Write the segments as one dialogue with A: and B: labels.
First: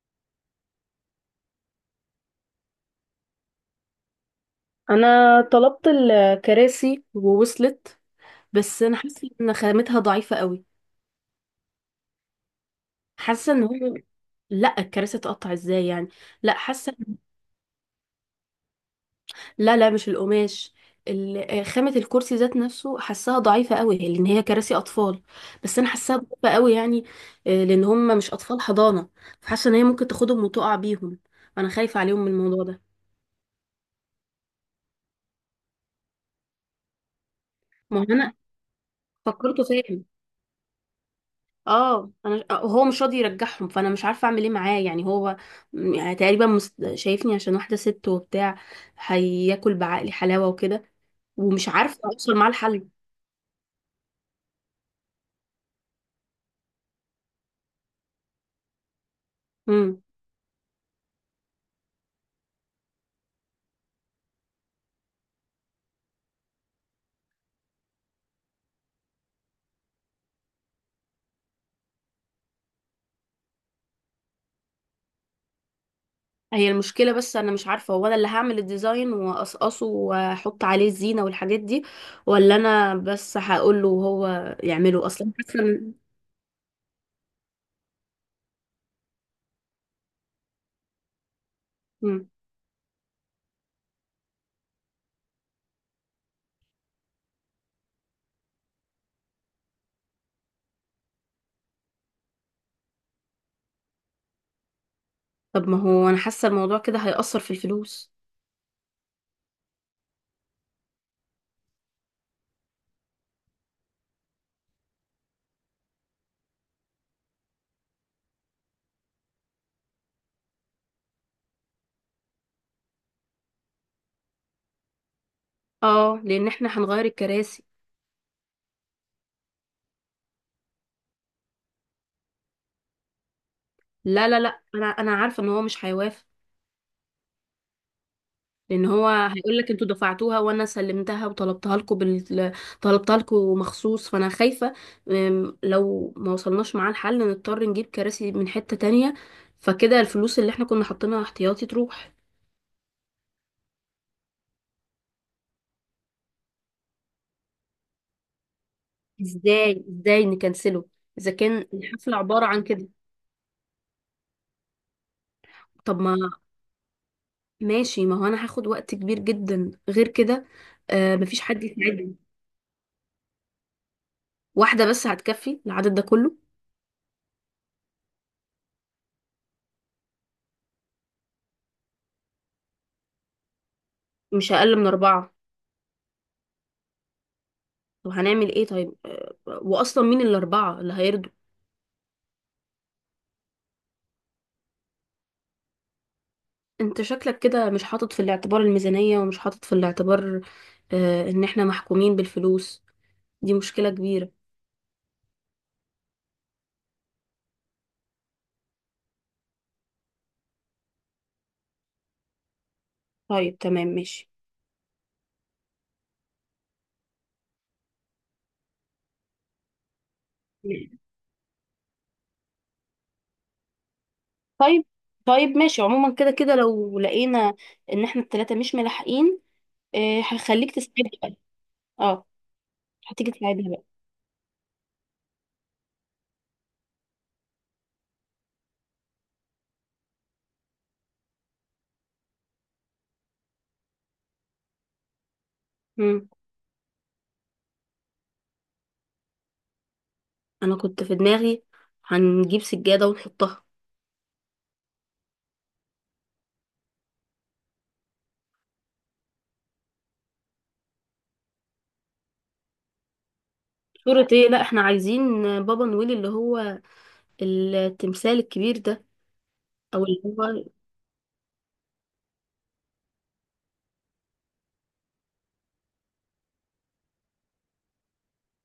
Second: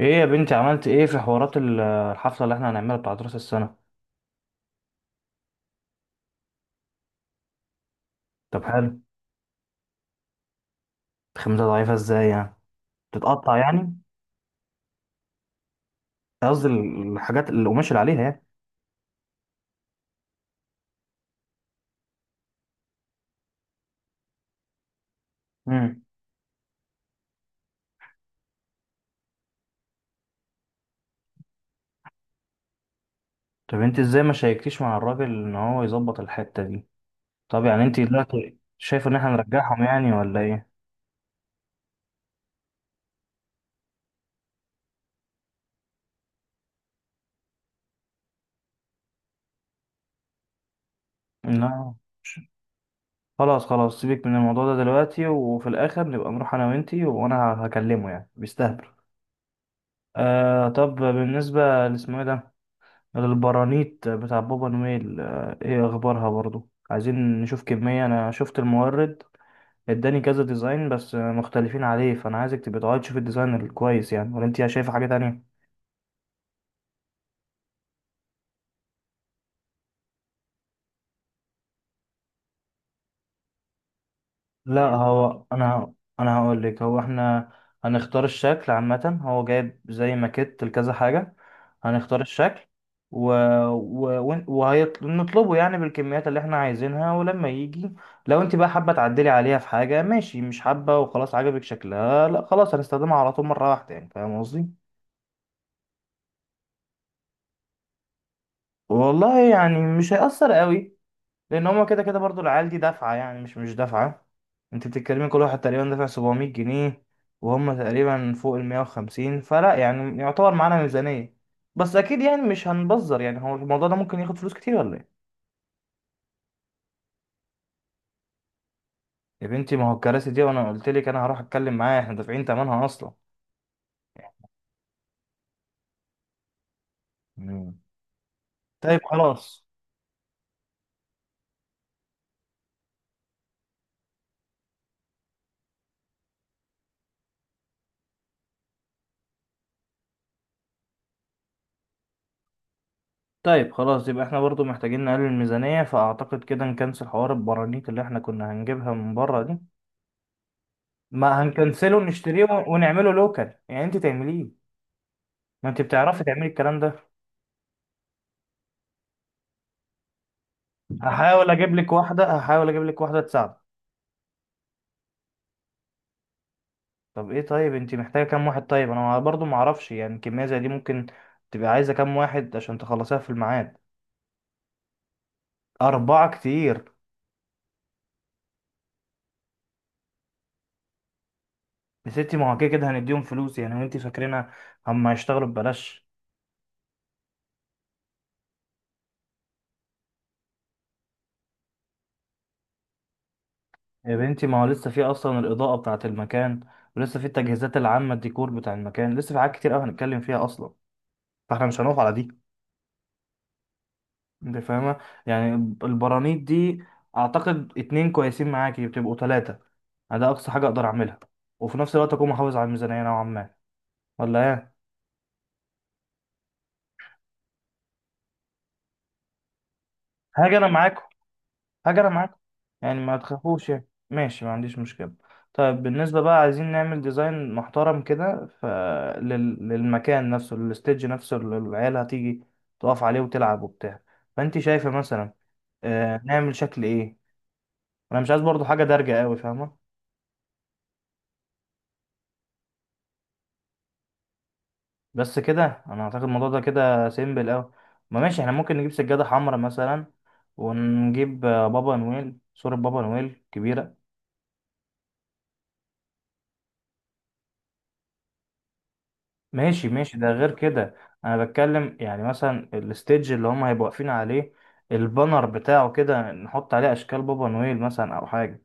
A: ايه يا بنتي؟ عملت ايه في حوارات الحفلة اللي احنا هنعملها بتاعت راس السنة؟
B: انا طلبت الكراسي ووصلت.
A: طب
B: بس انا
A: حلو.
B: حاسه ان خامتها ضعيفه قوي.
A: خمسة ضعيفة ازاي يعني؟
B: حاسه
A: تتقطع
B: ان هو
A: يعني؟
B: لا، الكراسي تقطع ازاي يعني؟ لا
A: قصدي
B: حاسه
A: الحاجات اللي القماش اللي عليها يعني.
B: لا لا، مش القماش. خامه الكرسي ذات نفسه، حاساها ضعيفه قوي لان هي كراسي اطفال. بس انا
A: امم.
B: حاساها ضعيفه قوي يعني. لان هم مش اطفال حضانه. فحاسه ان هي ممكن تاخدهم وتقع بيهم. انا خايفه عليهم من الموضوع ده.
A: طب انت ازاي ما شاركتيش مع الراجل ان هو يظبط الحتة دي؟ طب يعني انت
B: ما هو انا
A: دلوقتي شايف ان احنا
B: فكرته
A: نرجعهم
B: فيا.
A: يعني ولا ايه؟
B: اه انا، هو مش راضي يرجعهم، فانا مش عارفه اعمل ايه معاه يعني. هو يعني تقريبا شايفني عشان واحده ست وبتاع، هياكل بعقلي حلاوه وكده، ومش
A: لا،
B: عارفه اوصل معاه الحل.
A: خلاص خلاص، سيبك من الموضوع ده دلوقتي، وفي الاخر نبقى نروح انا وانتي، وانا هكلمه، يعني بيستهبل.
B: امم.
A: آه، طب بالنسبة لاسمه ايه ده، البرانيت بتاع بابا نويل، ايه اخبارها برضو؟ عايزين نشوف كمية، انا شفت المورد اداني كذا ديزاين، بس مختلفين عليه، فانا عايزك تبقى تقعد تشوف الديزاين الكويس، يعني ولا انت شايفة حاجة تانية؟
B: هي المشكله، بس انا مش عارفه، هو انا اللي هعمل الديزاين واقصقصه واحط عليه الزينه والحاجات دي، ولا انا بس هقول له وهو
A: لا،
B: يعمله اصلا؟
A: هو
B: حاسه إن-
A: انا هقول لك، هو احنا هنختار الشكل عامة، هو جايب زي ماكيت لكذا حاجة، هنختار
B: مم.
A: الشكل و... و... وهنطلبه يعني بالكميات اللي احنا عايزينها. ولما يجي، لو انت بقى حابة تعدلي عليها في حاجة، ماشي، مش حابة وخلاص عجبك شكلها، لا خلاص، هنستخدمها على طول مرة واحدة، يعني فاهم قصدي؟
B: طب ما هو انا حاسه الموضوع كده هيأثر في الفلوس.
A: والله يعني مش هيأثر قوي، لان هما كده كده برضو العيال دي دافعه، يعني مش دافعه. انت بتتكلمي، كل واحد تقريبا دافع 700 جنيه، وهم تقريبا فوق ال 150، فلا يعني يعتبر معانا ميزانيه. بس اكيد يعني مش هنبذر، يعني هو الموضوع ده ممكن ياخد فلوس كتير ولا ايه؟
B: اه، لان احنا هنغير الكراسي.
A: يا بنتي، ما هو الكراسي دي، وانا قلت لك انا هروح اتكلم معاه، احنا دافعين ثمنها اصلا.
B: لا لا لا، انا عارفه ان هو مش هيوافق.
A: مم.
B: لان
A: طيب
B: هو هيقول
A: خلاص.
B: لك انتوا دفعتوها وانا سلمتها، طلبتها لكم مخصوص، فانا خايفه. لو ما وصلناش معاه الحل نضطر نجيب كراسي من حته تانية، فكده الفلوس اللي احنا كنا حاطينها احتياطي تروح.
A: طيب خلاص، يبقى احنا برضو محتاجين نقلل الميزانية، فأعتقد كده نكنسل حوار البرانيت اللي احنا كنا هنجيبها من بره دي.
B: ازاي نكنسله؟ اذا
A: ما
B: كان
A: هنكنسله،
B: الحفله
A: نشتريه
B: عباره عن كده.
A: ونعمله لوكال، يعني انت تعمليه. ما انت
B: طب ما
A: بتعرفي تعملي الكلام ده.
B: ماشي، ما هو انا هاخد وقت كبير جدا غير كده. مفيش
A: هحاول
B: حد
A: اجيب لك
B: يساعدني.
A: واحده، هحاول اجيب لك واحده تساعدك.
B: واحده بس هتكفي العدد ده كله؟
A: طب ايه، طيب انت محتاجه كام واحد؟ طيب انا برضو ما اعرفش يعني، كميه زي دي ممكن تبقى عايزه كام واحد عشان تخلصيها في الميعاد؟
B: مش اقل من اربعه.
A: اربعه كتير.
B: طب هنعمل ايه طيب؟ واصلا مين الاربعه اللي هيرضوا؟
A: يا ستي، ما هو كده كده هنديهم فلوس، يعني وانت فاكرينها هم هيشتغلوا ببلاش؟
B: انت شكلك كده مش حاطط في الاعتبار الميزانية، ومش حاطط في الاعتبار ان احنا محكومين بالفلوس. دي مشكلة
A: يا
B: كبيرة.
A: بنتي، ما هو لسه في اصلا الاضاءه بتاعه المكان، ولسه في التجهيزات العامه، الديكور بتاع المكان، لسه في حاجات كتير قوي هنتكلم فيها اصلا، فاحنا مش هنقف على دي.
B: طيب تمام، ماشي.
A: انت فاهمة؟ يعني البرانيت دي، اعتقد اتنين كويسين، معاكي بتبقوا تلاتة، يعني ده اقصى حاجة اقدر اعملها، وفي نفس الوقت اكون محافظ على الميزانية نوعا ما، ولا ايه؟
B: طيب، طيب ماشي، عموما كده كده لو لقينا ان احنا التلاتة مش ملاحقين،
A: حاجة انا
B: هخليك تساعد
A: معاكم،
B: بقى.
A: حاجة انا
B: اه،
A: معاكم، يعني ما
B: هتيجي
A: تخافوش،
B: تساعدها بقى.
A: يعني ماشي، ما عنديش مشكلة. طيب بالنسبة بقى، عايزين نعمل ديزاين محترم كده للمكان نفسه، للستيج نفسه اللي العيال هتيجي تقف عليه وتلعب وبتاع. فانت شايفة مثلا
B: مم.
A: نعمل شكل ايه؟ انا مش عايز برضو حاجة دارجة قوي، فاهمة؟
B: انا كنت في دماغي هنجيب سجادة ونحطها.
A: بس كده انا اعتقد الموضوع ده كده سيمبل اوي. ما ماشي، احنا ممكن نجيب سجادة حمراء مثلا، ونجيب بابا نويل، صورة بابا نويل كبيرة.
B: صورة ايه؟ لا، احنا عايزين بابا نويل، اللي هو التمثال الكبير ده،
A: ماشي
B: او
A: ماشي،
B: اللي
A: ده غير
B: هو...
A: كده. انا بتكلم يعني مثلا الستيج اللي هم هيبقوا واقفين عليه، البانر بتاعه كده نحط عليه اشكال بابا نويل مثلا او حاجة،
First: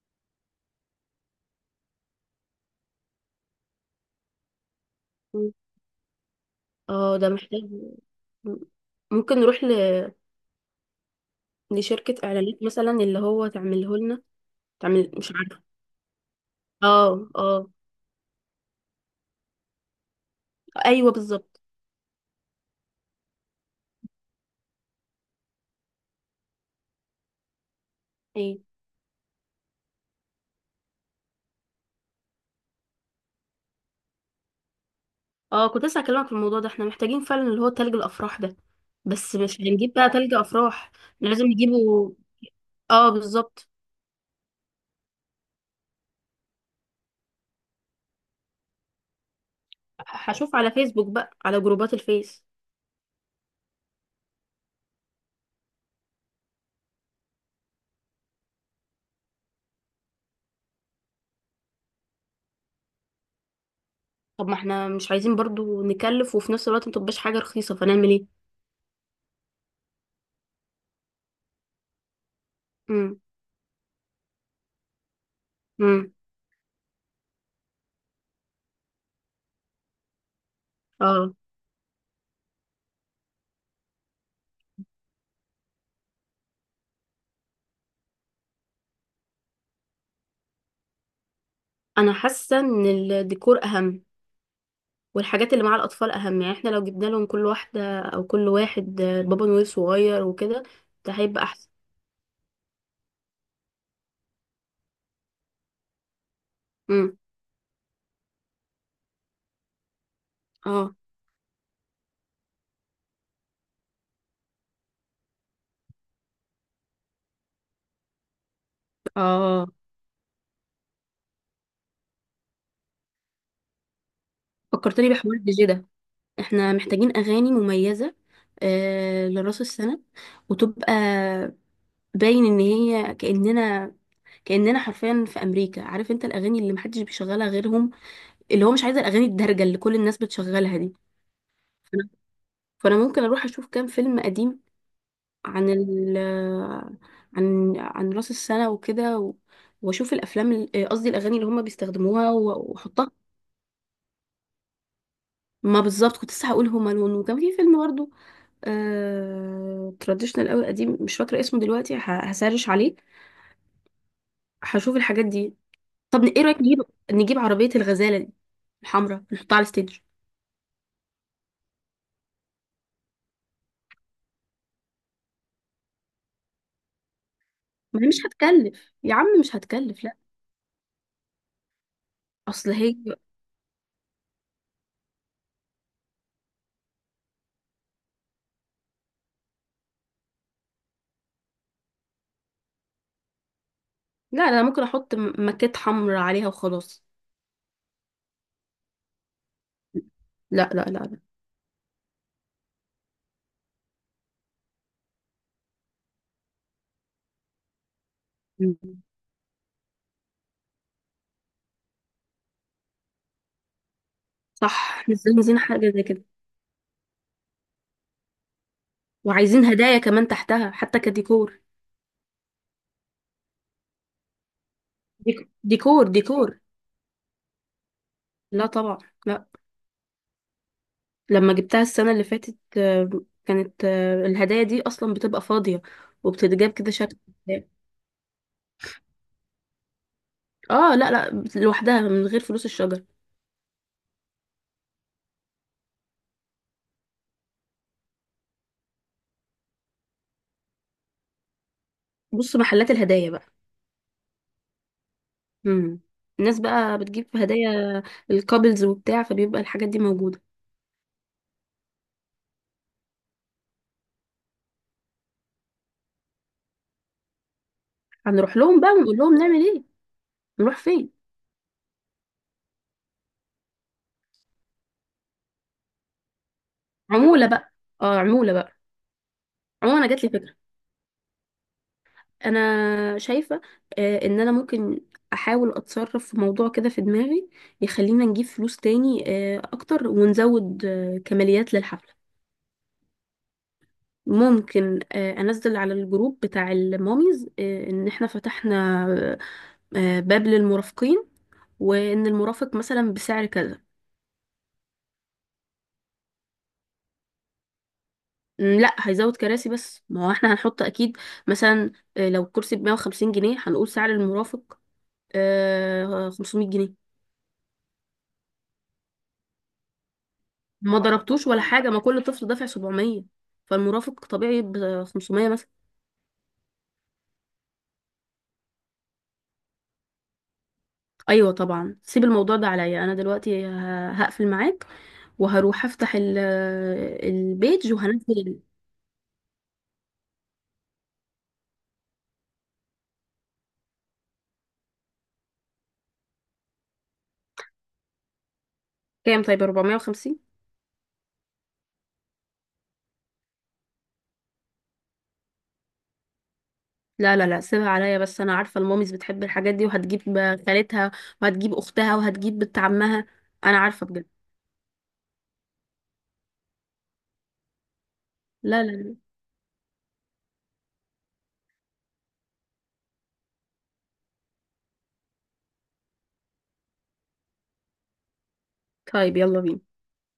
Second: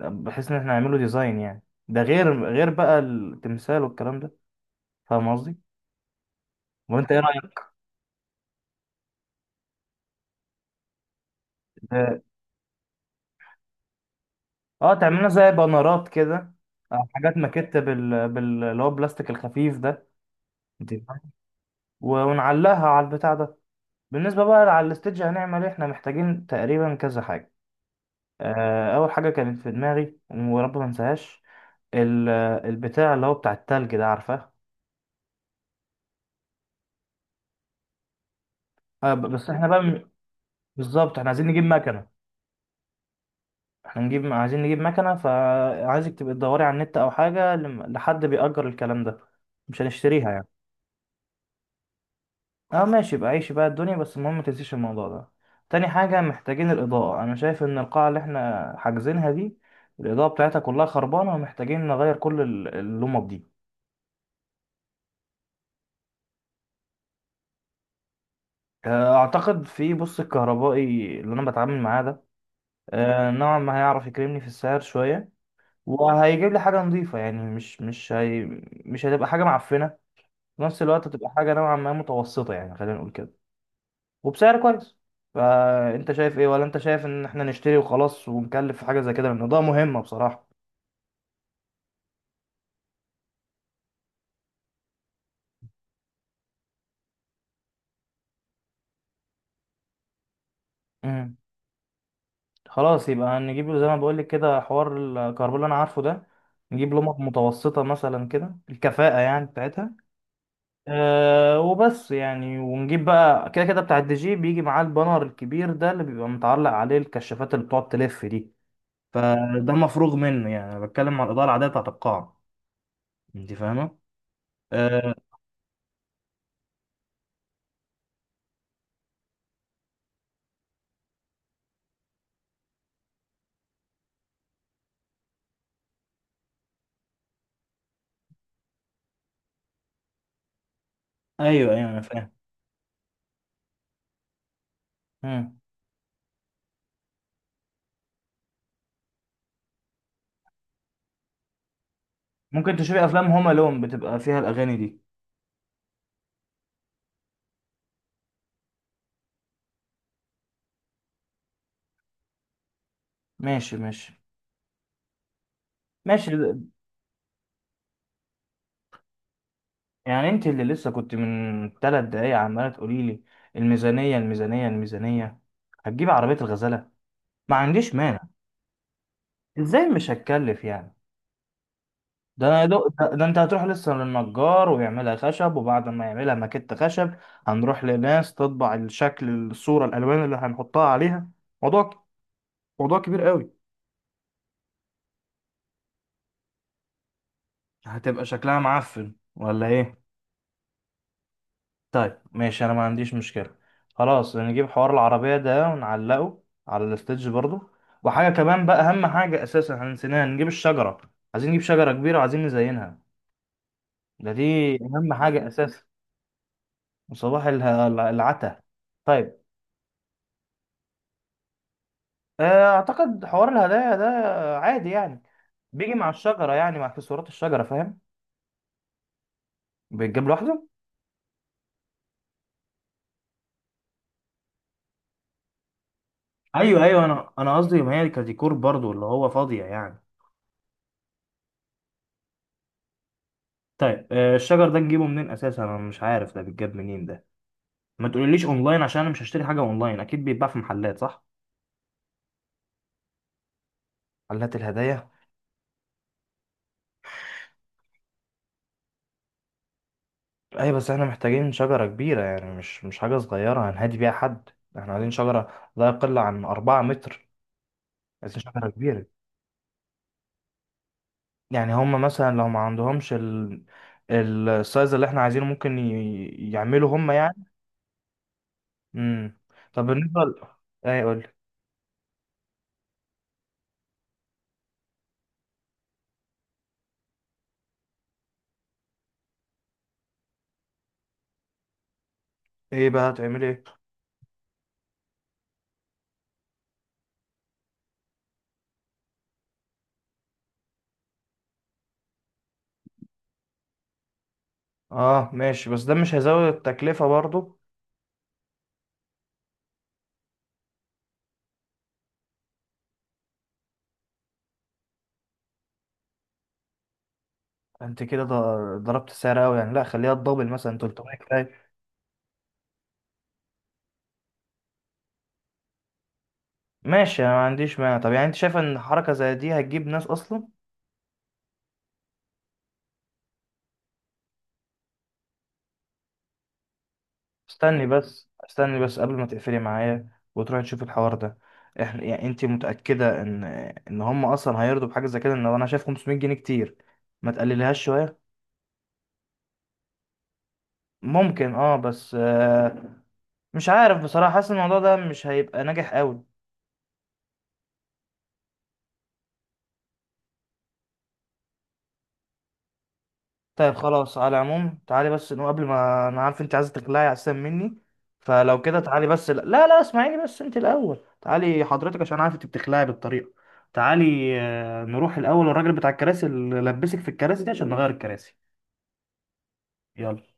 A: بحيث ان احنا نعمله ديزاين، يعني ده غير بقى التمثال والكلام ده. فاهم قصدي؟ وانت
B: اه،
A: ايه
B: ده محتاج.
A: رأيك؟
B: ممكن نروح لشركة اعلانات مثلا اللي هو تعمله لنا،
A: اه،
B: تعمل
A: تعملنا
B: مش
A: زي
B: عارفة.
A: بانرات كده،
B: اه
A: حاجات
B: اه.
A: ماكيت، اللي هو البلاستيك الخفيف ده، انت
B: ايوه
A: فاهم؟
B: بالظبط.
A: ونعلقها على البتاع ده. بالنسبة بقى على الستيدج هنعمل ايه؟ احنا محتاجين تقريبا كذا حاجة.
B: ايه؟
A: اول حاجة كانت في دماغي، ورب ما انساهاش، ال... البتاع اللي هو بتاع التلج ده، عارفاه؟
B: اه، كنت لسه هكلمك في الموضوع ده، احنا محتاجين فعلا اللي هو تلج الافراح ده. بس
A: بس
B: مش
A: احنا بقى
B: هنجيب بقى تلج افراح.
A: بالظبط
B: إحنا
A: احنا
B: لازم
A: عايزين نجيب
B: نجيبه.
A: مكنة.
B: اه بالظبط.
A: احنا عايزين نجيب مكنة، فعايزك تبقى تدوري على النت او حاجة، لحد بيأجر الكلام ده، مش هنشتريها يعني.
B: هشوف على فيسبوك بقى، على جروبات الفيس.
A: اه ماشي، بقى عيش بقى الدنيا، بس المهم ما تنسيش الموضوع ده. تاني حاجة، محتاجين الإضاءة. أنا شايف إن القاعة اللي إحنا حاجزينها دي الإضاءة بتاعتها كلها خربانة، ومحتاجين نغير كل اللمب دي.
B: طب ما احنا مش عايزين برضو نكلف، وفي نفس الوقت متبقاش حاجة رخيصة، فنعمل ايه؟
A: أعتقد في بص الكهربائي اللي أنا بتعامل معاه ده
B: امم.
A: نوعا ما هيعرف يكرمني في السعر شوية،
B: امم.
A: وهيجيب لي حاجة نظيفة، يعني مش هي، مش هتبقى حاجة معفنة، في نفس الوقت هتبقى
B: اه.
A: حاجة نوعا ما متوسطة، يعني خلينا نقول كده، وبسعر كويس. فانت شايف ايه، ولا انت شايف ان احنا نشتري وخلاص ونكلف في حاجه زي كده، لان ده مهمه بصراحه.
B: انا حاسة ان الديكور اهم، والحاجات اللي مع الأطفال أهم. يعني احنا لو جبنا لهم كل واحدة أو كل واحد بابا نويل صغير وكده، ده
A: امم.
B: هيبقى أحسن.
A: خلاص يبقى هنجيب له زي ما بقول لك كده، حوار الكربون اللي انا عارفه ده، نجيب لمبة
B: امم.
A: متوسطه مثلا كده الكفاءه يعني بتاعتها.
B: اه.
A: أه، وبس يعني، ونجيب بقى كده كده بتاع الدي جي، بيجي معاه البانر الكبير ده اللي بيبقى متعلق عليه الكشافات اللي بتقعد تلف دي.
B: اه.
A: فده مفروغ منه، يعني انا بتكلم على الاضاءه العاديه بتاعت القاعه. انت فاهمه؟
B: فكرتني
A: أه.
B: بحوار الدي جي ده، احنا محتاجين أغاني مميزة لراس السنة، وتبقى باين إن هي كأننا، كأننا حرفيا في أمريكا. عارف انت الأغاني اللي محدش بيشغلها غيرهم، اللي هو مش عايز الأغاني الدارجة اللي كل الناس بتشغلها دي.
A: ايوه ايوه، انا
B: فأنا
A: فاهم.
B: فأنا ممكن أروح أشوف كام فيلم قديم،
A: مم.
B: عن ال عن راس السنة وكده، واشوف الافلام قصدي الاغاني اللي هما بيستخدموها
A: ممكن تشوفي
B: واحطها.
A: افلام هوم الون، بتبقى فيها الاغاني دي.
B: ما بالظبط، كنت لسه هقول هما لون، وكان في فيلم برضه تراديشنال قوي قديم، مش فاكرة اسمه دلوقتي، هسرش عليه.
A: ماشي ماشي
B: هشوف الحاجات دي. طب
A: ماشي
B: ايه رأيك، نجيب عربية الغزالة دي الحمراء، نحطها على الستيج.
A: يعني انت اللي لسه كنت من 3 دقايق عماله تقولي لي الميزانيه الميزانيه الميزانيه، هتجيب عربيه الغزاله؟ ما عنديش
B: ما هي
A: مانع.
B: مش هتكلف يا عم، مش
A: ازاي
B: هتكلف،
A: مش
B: لا.
A: هتكلف يعني؟ ده انا
B: اصل هي...
A: ده انت هتروح لسه للنجار ويعملها خشب، وبعد ما يعملها ماكيت خشب هنروح لناس تطبع الشكل، الصوره، الالوان اللي هنحطها عليها. موضوع، كبير قوي.
B: لا لا، ممكن احط ماكيت حمراء عليها وخلاص.
A: هتبقى شكلها معفن ولا ايه؟
B: لا لا لا.
A: طيب ماشي، انا ما عنديش مشكلة. خلاص نجيب حوار العربية ده ونعلقه على الاستيدج برضو. وحاجة كمان
B: لا.
A: بقى، اهم حاجة اساسا احنا نسيناها، نجيب الشجرة. عايزين نجيب شجرة كبيرة، وعايزين نزينها، ده دي
B: صح،
A: اهم
B: مش
A: حاجة
B: عايزين
A: اساسا.
B: حاجة زي كده.
A: وصباح العتا. طيب،
B: وعايزين هدايا كمان تحتها حتى كديكور.
A: اعتقد حوار الهدايا ده عادي يعني، بيجي
B: ديكور
A: مع الشجرة،
B: ديكور.
A: يعني مع اكسسوارات الشجرة، فاهم؟
B: لا طبعا. لا.
A: بيتجاب لوحده.
B: لما جبتها السنة اللي فاتت، كانت الهدايا دي أصلا بتبقى فاضية، وبتتجاب
A: ايوه
B: كده
A: ايوه،
B: شكل.
A: انا قصدي ما هي كديكور برضو اللي هو فاضية يعني.
B: اه لا لا، لوحدها من غير فلوس الشجر.
A: طيب، الشجر ده نجيبه منين اساسا؟ انا مش عارف ده بيتجاب منين ده. ما تقوليليش اونلاين، عشان انا مش هشتري حاجه اونلاين. اكيد بيتباع في محلات، صح؟
B: بص، محلات الهدايا بقى.
A: محلات الهدايا.
B: امم. الناس بقى بتجيب هدايا الكابلز وبتاع، فبيبقى الحاجات دي موجودة.
A: ايوه، بس احنا محتاجين شجرة كبيرة، يعني مش حاجة صغيرة هنهدي بيها حد، احنا عايزين شجرة لا يقل عن 4 متر. عايزين
B: هنروح
A: شجرة
B: لهم بقى
A: كبيرة.
B: ونقول لهم نعمل ايه؟ نروح فين؟
A: يعني هما مثلا لو ما عندهمش السايز اللي احنا عايزينه، ممكن يعملوا هما
B: عمولة
A: يعني.
B: بقى. اه، عمولة بقى.
A: امم. طب
B: عموما انا
A: بالنسبة
B: جات لي فكرة.
A: ايه، قول.
B: انا شايفه ان انا ممكن احاول اتصرف في موضوع كده في دماغي، يخلينا نجيب فلوس تاني اكتر، ونزود كماليات للحفله.
A: ايه بقى هتعملي ايه؟
B: ممكن انزل على الجروب بتاع الماميز ان احنا فتحنا باب للمرافقين، وان المرافق مثلا بسعر كذا.
A: اه ماشي، بس ده مش هيزود التكلفة برضو؟
B: لا، هيزود كراسي بس، ما هو احنا هنحط اكيد، مثلا لو كرسي ب 150 جنيه، هنقول سعر المرافق 500 جنيه.
A: انت كده ضربت السعر قوي يعني، لا خليها تدبل، مثلا
B: ما
A: 300
B: ضربتوش
A: كفاية.
B: ولا حاجة، ما كل طفل دافع 700، فالمرافق طبيعي ب 500 مثلا.
A: ماشي، انا ما عنديش مانع. طب يعني انت شايفه ان حركه زي دي هتجيب ناس اصلا؟
B: ايوه طبعا، سيب الموضوع ده عليا، انا دلوقتي هقفل معاك، وهروح افتح
A: استني
B: البيج
A: بس،
B: وهنزل.
A: استني بس، قبل ما تقفلي معايا وتروحي تشوفي الحوار ده، احنا يعني انت متاكده ان هم اصلا هيرضوا بحاجه زي كده؟ ان انا شايف 500 جنيه كتير. ما تقللهاش شويه؟
B: كام؟ طيب، 450.
A: ممكن اه، بس مش عارف بصراحه، حاسس إن الموضوع ده مش هيبقى ناجح قوي.
B: لا لا لا، سيبها عليا، بس انا عارفة الماميز بتحب الحاجات دي، وهتجيب خالتها وهتجيب اختها وهتجيب بنت عمها.
A: طيب
B: انا عارفة
A: خلاص،
B: بجد.
A: على العموم تعالي بس انه، قبل ما، انا عارف انت عايزه تقلعي احسن مني، فلو كده
B: لا لا
A: تعالي
B: لا.
A: بس. لا لا لا، اسمعيني بس انت الاول، تعالي حضرتك، عشان عارف انت بتخلعي بالطريقه. تعالي، نروح الاول الراجل بتاع الكراسي اللي لبسك في الكراسي دي، عشان نغير الكراسي.
B: طيب يلا بينا.
A: يلا.